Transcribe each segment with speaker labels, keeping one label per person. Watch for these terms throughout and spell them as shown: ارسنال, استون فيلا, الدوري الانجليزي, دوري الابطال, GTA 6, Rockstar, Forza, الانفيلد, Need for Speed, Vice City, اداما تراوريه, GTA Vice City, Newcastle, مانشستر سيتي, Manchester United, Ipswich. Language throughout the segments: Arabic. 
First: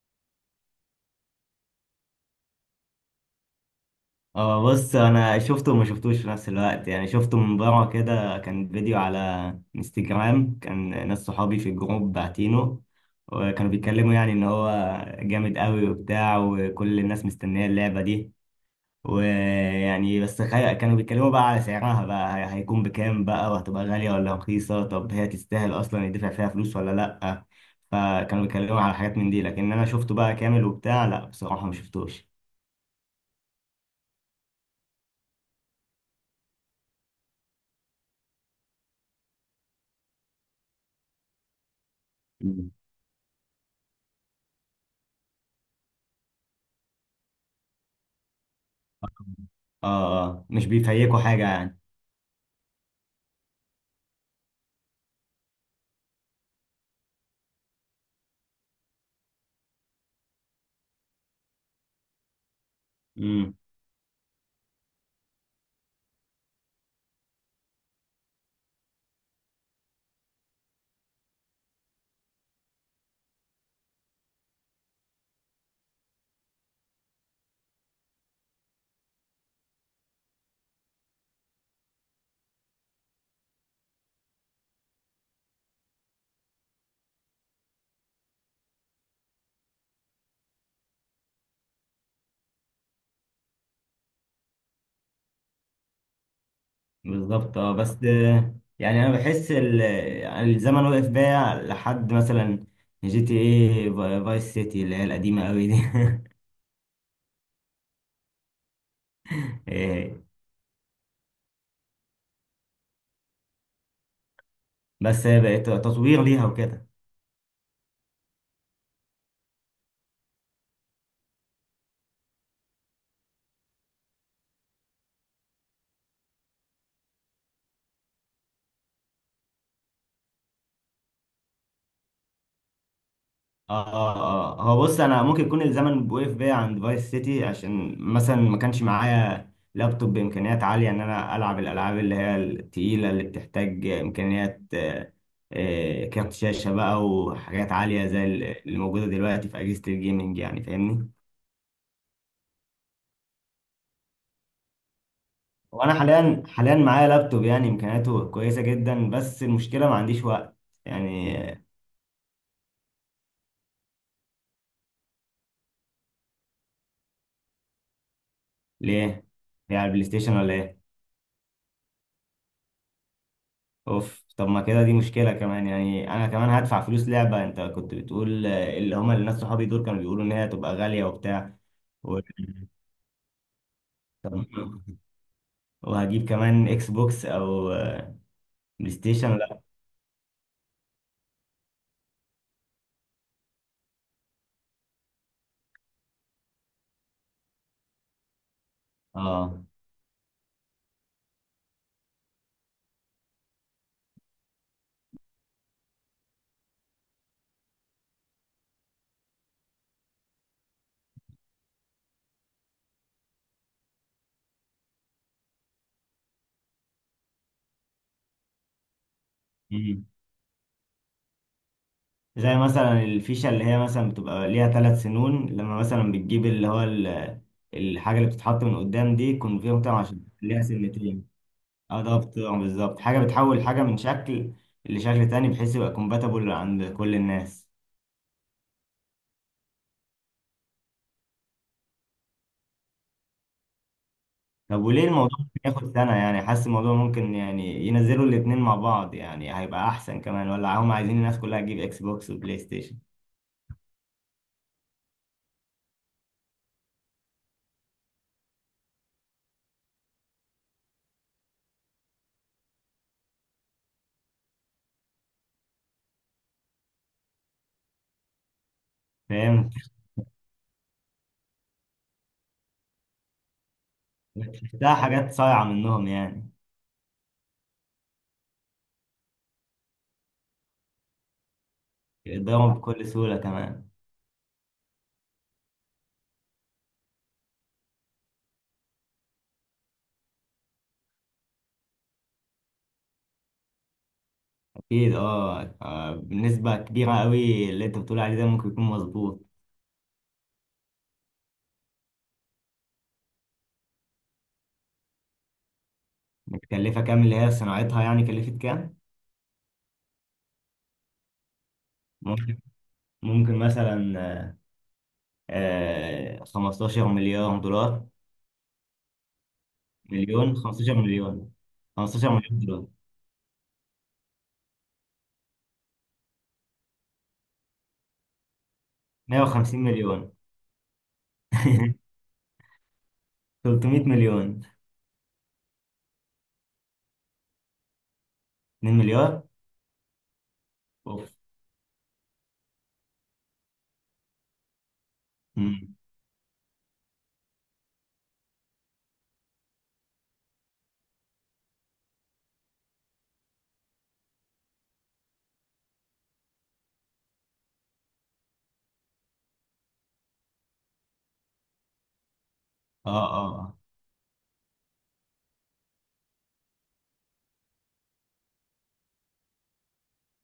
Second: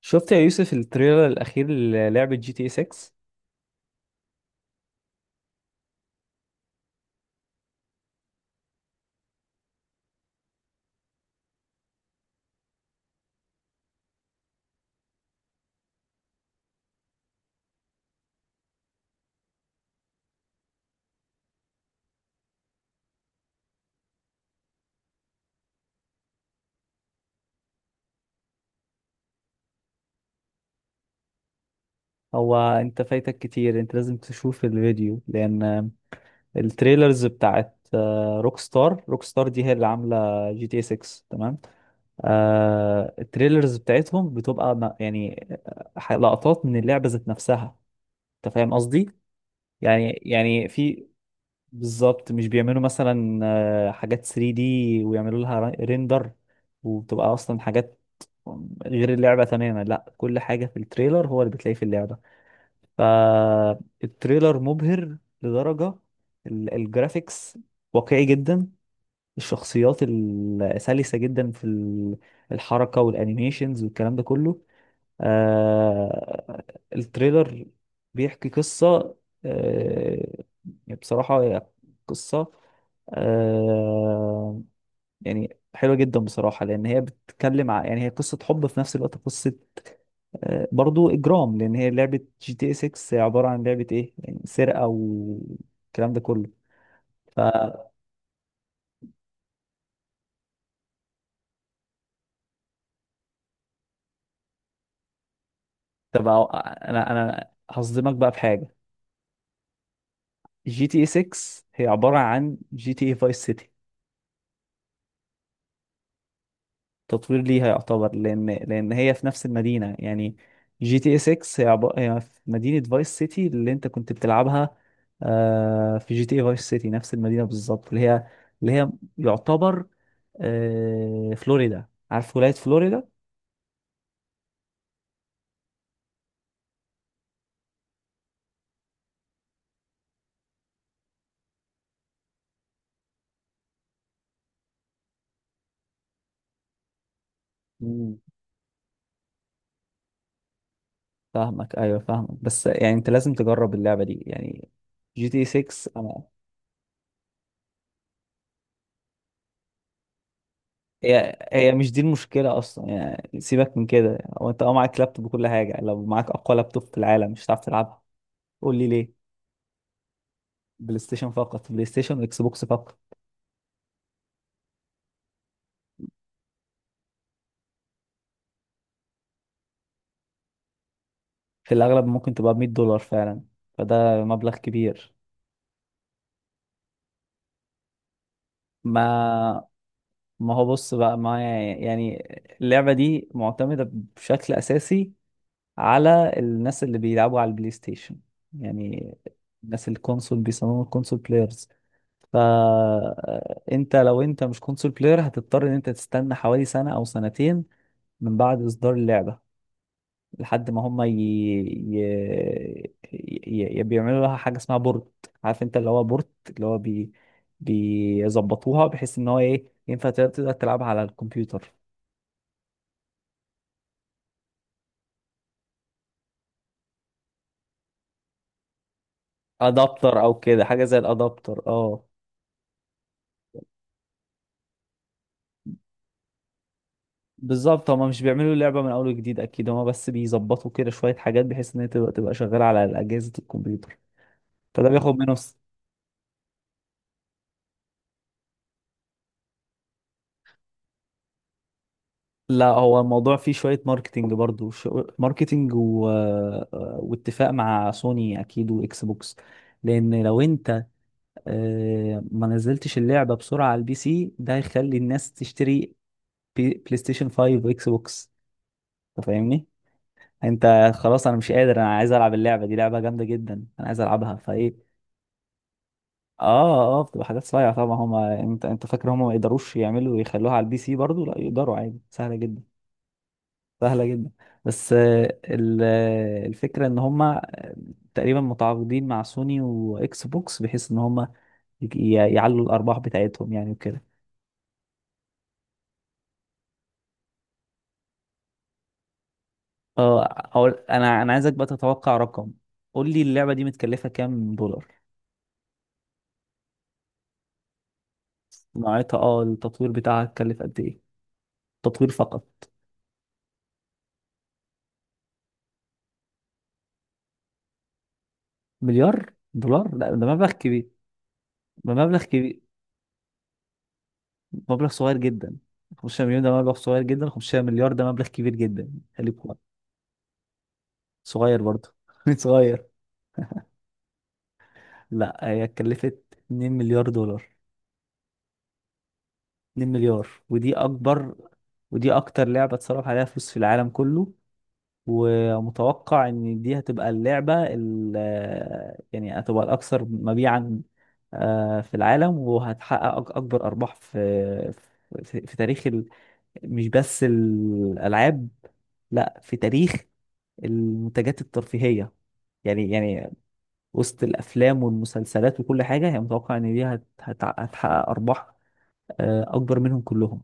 Speaker 1: شفت يا يوسف التريلر الأخير للعبة جي تي 6؟
Speaker 2: اه، بص انا شفته وما شفتوش في نفس الوقت. يعني شفته من بره كده، كان فيديو على انستجرام، كان ناس صحابي في الجروب باعتينه. وكانوا بيتكلموا يعني ان هو جامد قوي وبتاع، وكل الناس مستنية اللعبة دي. ويعني بس كانوا بيتكلموا بقى على سعرها بقى، هيكون بكام بقى، وهتبقى غالية ولا رخيصة، طب هي تستاهل اصلا يدفع فيها فلوس ولا لأ. فكانوا بيتكلموا على حاجات من دي، لكن انا شفته بقى كامل وبتاع. لا بصراحة ما شفتوش.
Speaker 1: هو أنت فايتك كتير. أنت لازم تشوف الفيديو، لأن التريلرز بتاعت روك ستار دي هي اللي عاملة جي تي 6، تمام. التريلرز بتاعتهم بتبقى يعني لقطات من اللعبة ذات نفسها. أنت فاهم قصدي؟ يعني
Speaker 2: اه، اه، مش
Speaker 1: يعني في.
Speaker 2: بيفيكوا حاجة يعني.
Speaker 1: بالظبط، مش بيعملوا مثلا حاجات 3D ويعملوا لها ريندر، وبتبقى اصلا حاجات غير اللعبة تماما. لا، كل حاجة في التريلر هو اللي بتلاقيه في اللعبة.
Speaker 2: امم.
Speaker 1: فالتريلر مبهر لدرجة، الجرافيكس واقعي جدا، الشخصيات سلسة جدا في الحركة والانيميشنز والكلام ده كله. آه التريلر بيحكي قصة، آه بصراحة، قصة آه يعني حلوة جدا بصراحة، لأن هي بتتكلم يعني هي قصة حب في نفس الوقت، قصة برضو إجرام، لأن هي لعبة جي تي 6، هي عبارة عن لعبة إيه يعني سرقة والكلام ده كله.
Speaker 2: بالظبط. اه
Speaker 1: فتبقى.
Speaker 2: بس يعني انا بحس يعني الزمن وقف بيا لحد مثلا جي تي ايه فايس سيتي اللي هي القديمة قوي دي.
Speaker 1: أنا هصدمك بقى في حاجة.
Speaker 2: إيه،
Speaker 1: جي تي 6 هي عبارة عن جي تي إيه فايس سيتي.
Speaker 2: بس بقت تطوير ليها وكده.
Speaker 1: تطوير ليها يعتبر، لان هي في نفس المدينه يعني. جي تي اي 6 هي هي في مدينه فايس سيتي اللي انت كنت بتلعبها. في جي تي اي فايس سيتي نفس المدينه بالظبط، اللي هي يعتبر فلوريدا. عارف ولايه فلوريدا؟
Speaker 2: اه، اه، آه. هو بص انا ممكن يكون الزمن وقف بيا عند فايس سيتي، عشان مثلا ما كانش معايا لابتوب بامكانيات عاليه ان انا العب الالعاب اللي هي التقيله اللي بتحتاج امكانيات. كارت شاشه بقى وحاجات عاليه
Speaker 1: مم.
Speaker 2: زي اللي موجوده دلوقتي في اجهزه الجيمنج، يعني فاهمني.
Speaker 1: فاهمك، ايوه فاهمك. بس يعني انت لازم تجرب اللعبه دي، يعني جي تي 6.
Speaker 2: وانا
Speaker 1: انا.
Speaker 2: حاليا معايا لابتوب يعني امكانياته كويسه جدا، بس المشكله ما عنديش وقت
Speaker 1: هي
Speaker 2: يعني آه،
Speaker 1: هي مش دي المشكله اصلا، يعني سيبك من كده. هو انت معاك لابتوب وكل حاجه، لو معاك اقوى لابتوب في العالم مش هتعرف تلعبها. قول لي
Speaker 2: ليه؟
Speaker 1: ليه.
Speaker 2: بيلعب بلاي ستيشن ولا ايه؟
Speaker 1: بلاي ستيشن، فقط بلاي ستيشن واكس بوكس فقط.
Speaker 2: اوف، طب ما كده دي مشكلة كمان. يعني انا كمان هدفع فلوس لعبة. انت كنت بتقول اللي هما الناس صحابي دول كانوا بيقولوا ان هي هتبقى غالية وبتاع
Speaker 1: في الاغلب
Speaker 2: و...
Speaker 1: ممكن تبقى ب $100 فعلا. فده
Speaker 2: طب
Speaker 1: مبلغ كبير.
Speaker 2: وهجيب كمان اكس بوكس او بلاي ستيشن؟ لا.
Speaker 1: ما ما هو بص بقى، ما يعني اللعبة دي معتمدة بشكل اساسي على الناس اللي بيلعبوا على البلاي ستيشن، يعني
Speaker 2: اه.
Speaker 1: الناس الكونسول بيسموهم الكونسول بلايرز. فانت لو مش كونسول بلاير، هتضطر ان انت تستنى حوالي سنة او سنتين من بعد اصدار اللعبة، لحد ما هم بيعملوا لها حاجه اسمها بورد. عارف انت اللي هو بورد؟ اللي هو بيظبطوها بحيث ان هو ايه
Speaker 2: مم.
Speaker 1: ينفع تقدر تلعبها على الكمبيوتر.
Speaker 2: زي مثلا الفيشة اللي هي مثلا بتبقى ليها 3 سنون، لما مثلا بتجيب اللي هو الحاجة اللي بتتحط من قدام دي، يكون فيها مطعم
Speaker 1: ادابتر
Speaker 2: عشان
Speaker 1: او
Speaker 2: ليها
Speaker 1: كده، حاجه زي
Speaker 2: سنتين.
Speaker 1: الادابتر.
Speaker 2: اه،
Speaker 1: اه،
Speaker 2: ده بتبقى بالظبط حاجة بتحول حاجة من شكل لشكل تاني، بحيث يبقى كومباتبل عند كل الناس.
Speaker 1: بالظبط. هما مش بيعملوا اللعبه من اول وجديد، اكيد هما بس بيظبطوا كده شويه حاجات بحيث ان هي تبقى شغاله على اجهزه الكمبيوتر.
Speaker 2: طب
Speaker 1: فده
Speaker 2: وليه
Speaker 1: بياخد منهم.
Speaker 2: الموضوع ممكن ياخد سنة؟ يعني حاسس الموضوع ممكن يعني ينزلوا الاتنين مع بعض، يعني هيبقى أحسن كمان، ولا هم عايزين الناس كلها تجيب إكس بوكس وبلاي
Speaker 1: لا،
Speaker 2: ستيشن؟
Speaker 1: هو الموضوع فيه شوية ماركتينج برضو، ماركتينج و واتفاق مع سوني أكيد وإكس بوكس. لأن لو أنت ما نزلتش اللعبة بسرعة على البي سي، ده هيخلي الناس تشتري بلاي ستيشن 5 وإكس بوكس. أنت فاهمني؟
Speaker 2: فاهم.
Speaker 1: أنت خلاص، أنا مش قادر، أنا عايز ألعب اللعبة دي، لعبة جامدة جدا، أنا عايز ألعبها فإيه.
Speaker 2: ده حاجات صايعة منهم يعني.
Speaker 1: اه، اه، بتبقى حاجات صايعة طبعا. هما، انت فاكر هما ما يقدروش يعملوا يخلوها على البي سي؟ برضو، لا، يقدروا عادي، سهلة جدا.
Speaker 2: يقدروا بكل سهولة كمان.
Speaker 1: سهلة جدا. بس الفكرة ان هما تقريبا متعاقدين مع سوني واكس بوكس بحيث ان هما يعلوا الارباح بتاعتهم يعني وكده.
Speaker 2: أكيد، أه. بنسبة كبيرة قوي اللي أنت بتقول عليه ده ممكن يكون مظبوط.
Speaker 1: اه، أقول، انا عايزك بقى تتوقع رقم. قول لي اللعبة دي متكلفة كام دولار.
Speaker 2: متكلفة كام؟ اللي هي صناعتها يعني كلفت كام؟
Speaker 1: صناعتها، التطوير بتاعها اتكلف قد ايه؟ تطوير فقط.
Speaker 2: ممكن ممكن مثلا 15 مليار دولار.
Speaker 1: مليار دولار؟ لا، ده مبلغ
Speaker 2: مليون،
Speaker 1: كبير.
Speaker 2: 15 مليون.
Speaker 1: ده مبلغ
Speaker 2: 15 مليون
Speaker 1: كبير.
Speaker 2: دولار.
Speaker 1: مبلغ صغير جدا. 500 مليون، ده مليون، ده مبلغ صغير جدا. 500 مليار، ده مبلغ كبير جدا. خليك.
Speaker 2: 150 مليون.
Speaker 1: صغير برضه. صغير.
Speaker 2: 300 مليون.
Speaker 1: لا، هي اتكلفت 2 مليار دولار.
Speaker 2: 2 مليار.
Speaker 1: 2 مليار، ودي
Speaker 2: اوف.
Speaker 1: اكبر، ودي اكتر لعبة اتصرف عليها فلوس في العالم كله،
Speaker 2: مم.
Speaker 1: ومتوقع ان دي هتبقى اللعبة يعني هتبقى الاكثر مبيعا في العالم، وهتحقق اكبر ارباح في في تاريخ مش بس الالعاب، لا، في تاريخ المنتجات الترفيهية، يعني
Speaker 2: اه،
Speaker 1: يعني
Speaker 2: اه، آه.
Speaker 1: وسط الافلام والمسلسلات وكل حاجه، هي متوقع ان دي هتحقق ارباح اكبر منهم كلهم.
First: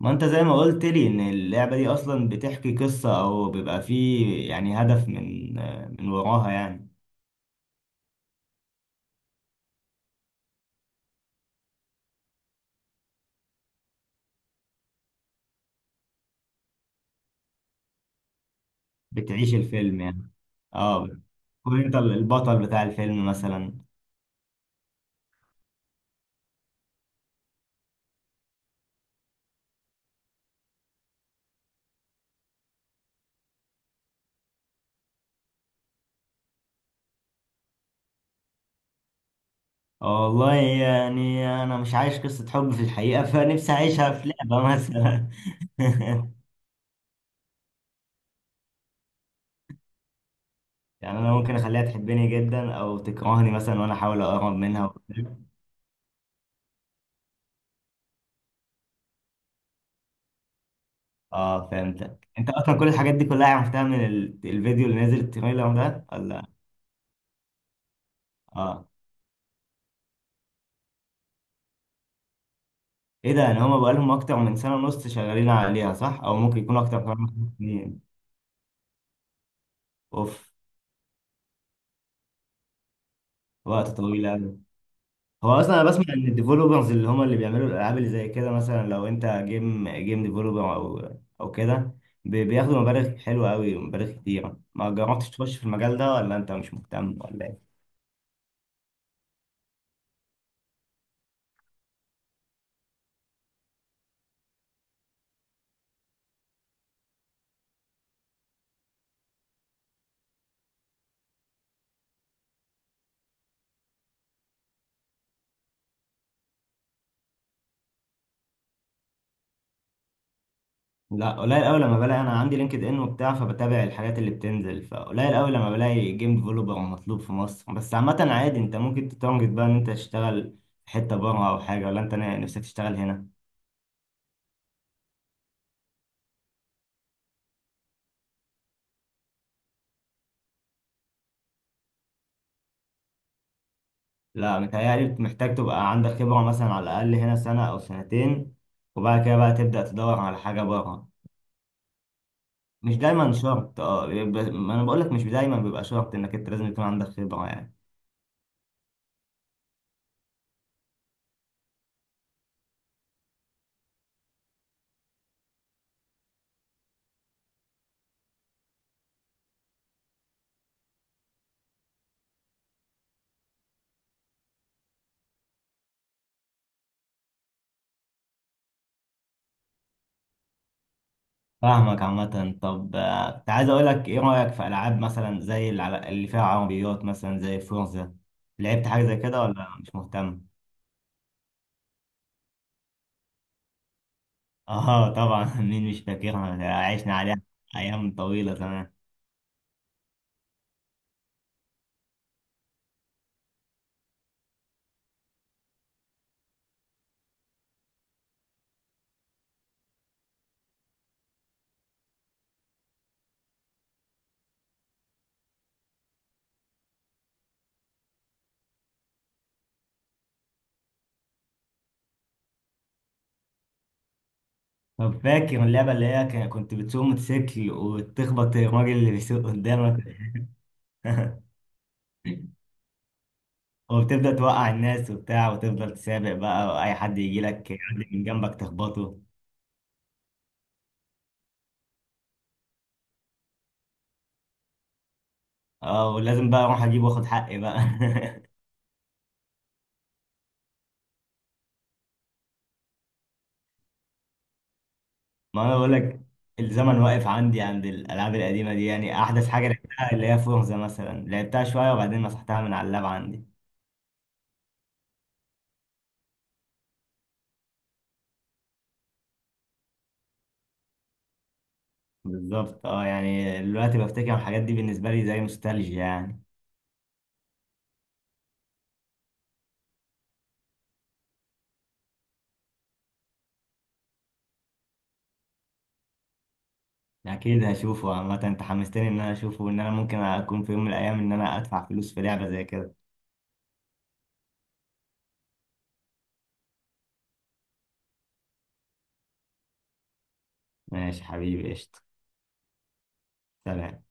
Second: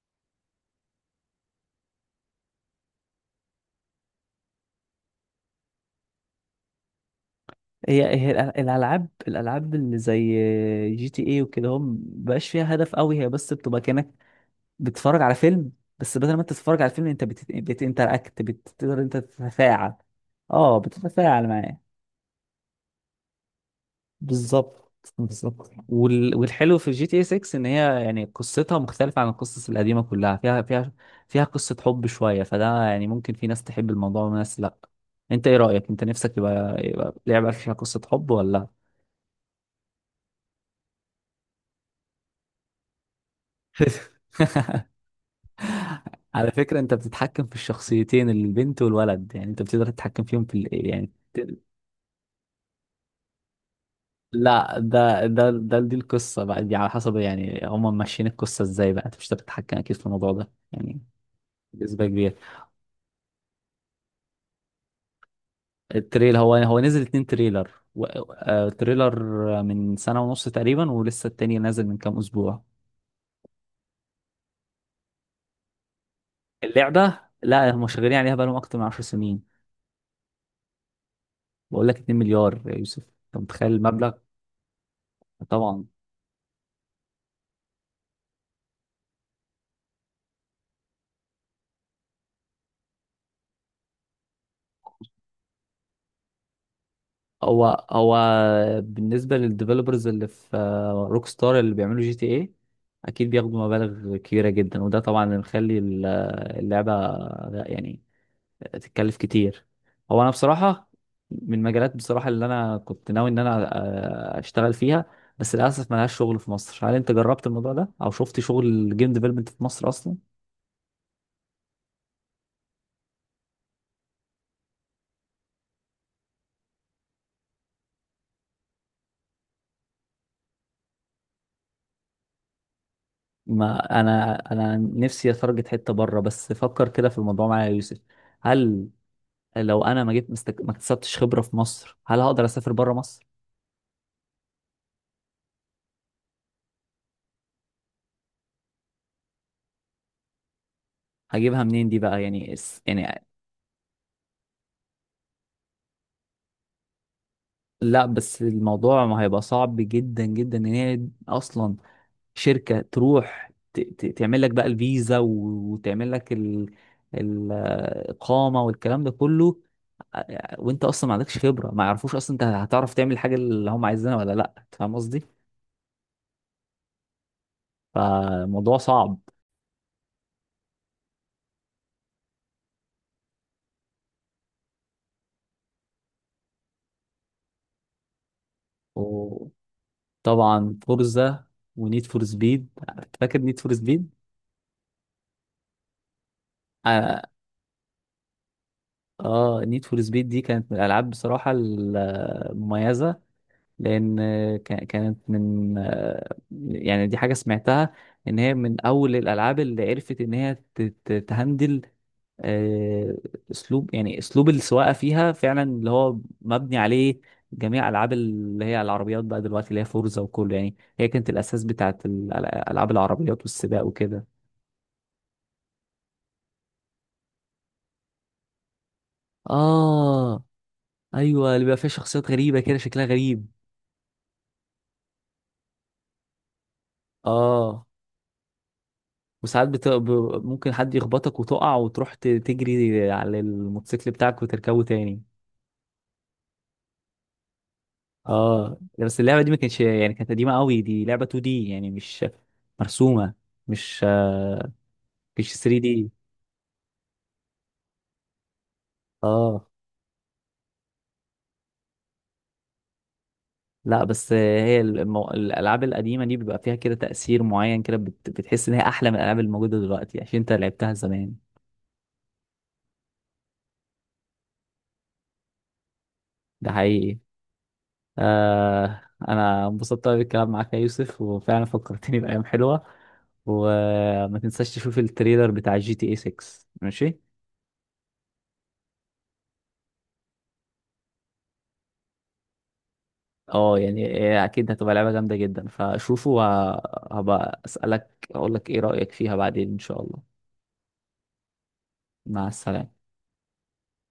Speaker 2: ما انت زي ما قلت لي ان اللعبة دي اصلا بتحكي قصة، او بيبقى فيه يعني هدف من وراها يعني.
Speaker 1: هي الالعاب اللي زي جي تي اي وكده، هم مبقاش فيها هدف قوي، هي بس بتبقى كانك بتتفرج على فيلم. بس بدل ما انت تتفرج على الفيلم، انت بتنتراكت، بتقدر انت
Speaker 2: بتعيش
Speaker 1: تتفاعل.
Speaker 2: الفيلم يعني.
Speaker 1: اه،
Speaker 2: اه.
Speaker 1: بتتفاعل معاه.
Speaker 2: كون انت البطل بتاع الفيلم مثلا.
Speaker 1: بالظبط، بالظبط. والحلو في جي تي اي 6 ان هي يعني قصتها مختلفة عن القصص القديمة كلها، فيها، فيها قصة حب شوية. فده يعني ممكن في ناس تحب الموضوع وناس لا. انت ايه رأيك انت نفسك؟ يبقى لعبة فيها قصة حب ولا؟
Speaker 2: آه والله، يعني انا مش عايش قصة حب في الحقيقة، فنفسي اعيشها في لعبة مثلا.
Speaker 1: على فكرة، انت بتتحكم في الشخصيتين البنت والولد، يعني انت بتقدر تتحكم فيهم في يعني
Speaker 2: يعني انا ممكن اخليها تحبني جدا او تكرهني مثلا، وانا احاول اقرب
Speaker 1: لا،
Speaker 2: منها.
Speaker 1: ده ده ده دي القصة بقى، دي على حسب يعني هم ماشيين القصة ازاي بقى، انت مش هتقدر تتحكم اكيد في الموضوع ده يعني.
Speaker 2: اه
Speaker 1: بنسبة
Speaker 2: فهمتك.
Speaker 1: كبيرة.
Speaker 2: انت اصلا كل الحاجات دي كلها عرفتها من الفيديو اللي نزل التريلر ده
Speaker 1: التريل.
Speaker 2: ولا؟
Speaker 1: هو نزل 2 تريلر و... آه،
Speaker 2: اه،
Speaker 1: تريلر من سنة ونص تقريبا، ولسه التاني نازل من كام أسبوع.
Speaker 2: ايه ده؟ يعني هما بقالهم اكتر من سنة ونص شغالين عليها صح، او ممكن يكون اكتر
Speaker 1: اللعبة،
Speaker 2: كمان من خمس
Speaker 1: لا، هم
Speaker 2: سنين
Speaker 1: شغالين عليها بقالهم أكتر من 10 سنين.
Speaker 2: اوف،
Speaker 1: بقول لك 2 مليار يا يوسف، أنت متخيل
Speaker 2: وقت
Speaker 1: المبلغ؟
Speaker 2: طويل قوي. هو اصلا
Speaker 1: طبعا.
Speaker 2: انا بسمع ان الديفلوبرز اللي هما اللي بيعملوا الالعاب اللي زي كده، مثلا لو انت جيم ديفلوبر او كده، بياخدوا مبالغ حلوة قوي، مبالغ كتيرة. ما جربتش تخش في المجال ده، ولا انت مش مهتم ولا؟
Speaker 1: هو بالنسبة للديفلوبرز اللي في روك ستار اللي بيعملوا جي تي ايه، أكيد بياخدوا مبالغ كبيرة جدا، وده طبعا اللي مخلي اللعبة يعني تتكلف كتير. هو انا بصراحه، من المجالات بصراحه اللي انا كنت ناوي ان انا اشتغل فيها، بس للاسف ما لهاش شغل في مصر. هل انت جربت الموضوع ده او شفت شغل جيم ديفلوبمنت في مصر اصلا؟
Speaker 2: لا، قليل قوي لما بلاقي. انا عندي لينكد ان وبتاع، فبتابع الحاجات اللي بتنزل، فقليل قوي لما بلاقي جيم ديفلوبر مطلوب في مصر. بس عامة عادي، انت ممكن تتارجت بقى ان انت تشتغل في حتة بره او حاجة، ولا انت نفسك تشتغل هنا؟
Speaker 1: ما انا، نفسي اتارجت حته بره، بس فكر كده في الموضوع معايا يا يوسف. هل لو انا ما جيت مستك... ما اكتسبتش خبره في مصر، هل هقدر اسافر بره مصر؟
Speaker 2: لا، متهيألي محتاج تبقى عندك خبرة مثلا على الأقل هنا سنة أو سنتين، وبعد كده بقى تبدأ تدور على حاجة بره.
Speaker 1: هجيبها منين دي بقى يعني؟
Speaker 2: مش
Speaker 1: يعني.
Speaker 2: دايما شرط. اه ما أنا بقولك مش دايما بيبقى شرط إنك أنت لازم يكون عندك خبرة يعني.
Speaker 1: لا، بس الموضوع ما هيبقى صعب جدا جدا ان هي اصلا شركة تروح تعمل لك بقى الفيزا وتعمل لك الإقامة والكلام ده كله. وانت اصلا ما عندكش خبرة، ما يعرفوش اصلا انت هتعرف تعمل الحاجة اللي هم عايزينها ولا لا. أنت فاهم قصدي؟ فالموضوع صعب.
Speaker 2: فاهمك. عامة، طب كنت عايز اقول لك، ايه رأيك في العاب مثلا زي اللي فيها عربيات مثلا زي فرنسا؟ لعبت حاجة زي كده ولا مش مهتم؟
Speaker 1: وطبعا فورزا ونيد فور سبيد. فاكر نيد فور سبيد؟
Speaker 2: اه طبعا. مين مش فاكرها، عشنا
Speaker 1: اه.
Speaker 2: عليها ايام طويلة زمان.
Speaker 1: نيد فور سبيد دي كانت من الالعاب بصراحة المميزة، لان كانت من يعني دي حاجه سمعتها ان هي من اول الالعاب اللي عرفت ان هي تهندل آه، اسلوب، يعني اسلوب السواقه فيها فعلا اللي هو مبني عليه جميع العاب اللي هي العربيات بقى دلوقتي اللي هي فورزا وكله، يعني هي كانت الاساس بتاعت العاب العربيات والسباق وكده.
Speaker 2: طب فاكر اللعبة اللي هي كنت بتسوق موتوسيكل وتخبط الراجل اللي بيسوق قدامك؟
Speaker 1: اه، ايوه، اللي بيبقى فيها شخصيات غريبه كده شكلها غريب.
Speaker 2: وبتبدأ توقع الناس وبتاع، وتفضل تسابق بقى، واي حد يجي لك
Speaker 1: اه،
Speaker 2: يعدي من جنبك تخبطه.
Speaker 1: وساعات ممكن حد يخبطك وتقع وتروح تجري على الموتوسيكل بتاعك وتركبه تاني.
Speaker 2: اه، ولازم بقى اروح اجيب واخد حقي بقى.
Speaker 1: اه، بس اللعبة دي ما كانتش، يعني كانت قديمة قوي، دي لعبة 2D يعني، مش مرسومة، مش مش
Speaker 2: ما انا
Speaker 1: 3
Speaker 2: بقول
Speaker 1: دي
Speaker 2: لك، الزمن واقف عندي عند الالعاب القديمه دي، يعني احدث
Speaker 1: اه.
Speaker 2: حاجه لعبتها اللي هي فورزا مثلا، لعبتها شويه وبعدين مسحتها من على اللاب عندي.
Speaker 1: لا، بس هي الالعاب القديمة دي بيبقى فيها كده تأثير معين، كده بتحس ان هي احلى من الالعاب الموجودة دلوقتي عشان انت لعبتها زمان.
Speaker 2: بالظبط اه، يعني دلوقتي بفتكر الحاجات دي بالنسبه لي زي نوستالجيا يعني.
Speaker 1: ده حقيقي. آه. انا انبسطت قوي بالكلام معاك يا يوسف، وفعلا فكرتني بايام حلوه. وما تنساش تشوف التريلر بتاع جي تي اي 6. ماشي.
Speaker 2: اكيد هشوفه، عامه انت حمستني ان انا اشوفه، وان انا ممكن اكون في يوم من الايام ان انا ادفع فلوس في لعبه زي كده.
Speaker 1: اه، يعني إيه، اكيد هتبقى لعبه جامده جدا، فشوفه وهبقى اسالك اقول لك ايه رايك فيها بعدين ان شاء الله.
Speaker 2: ماشي حبيبي، قشطه.
Speaker 1: مع السلامه.
Speaker 2: سلام.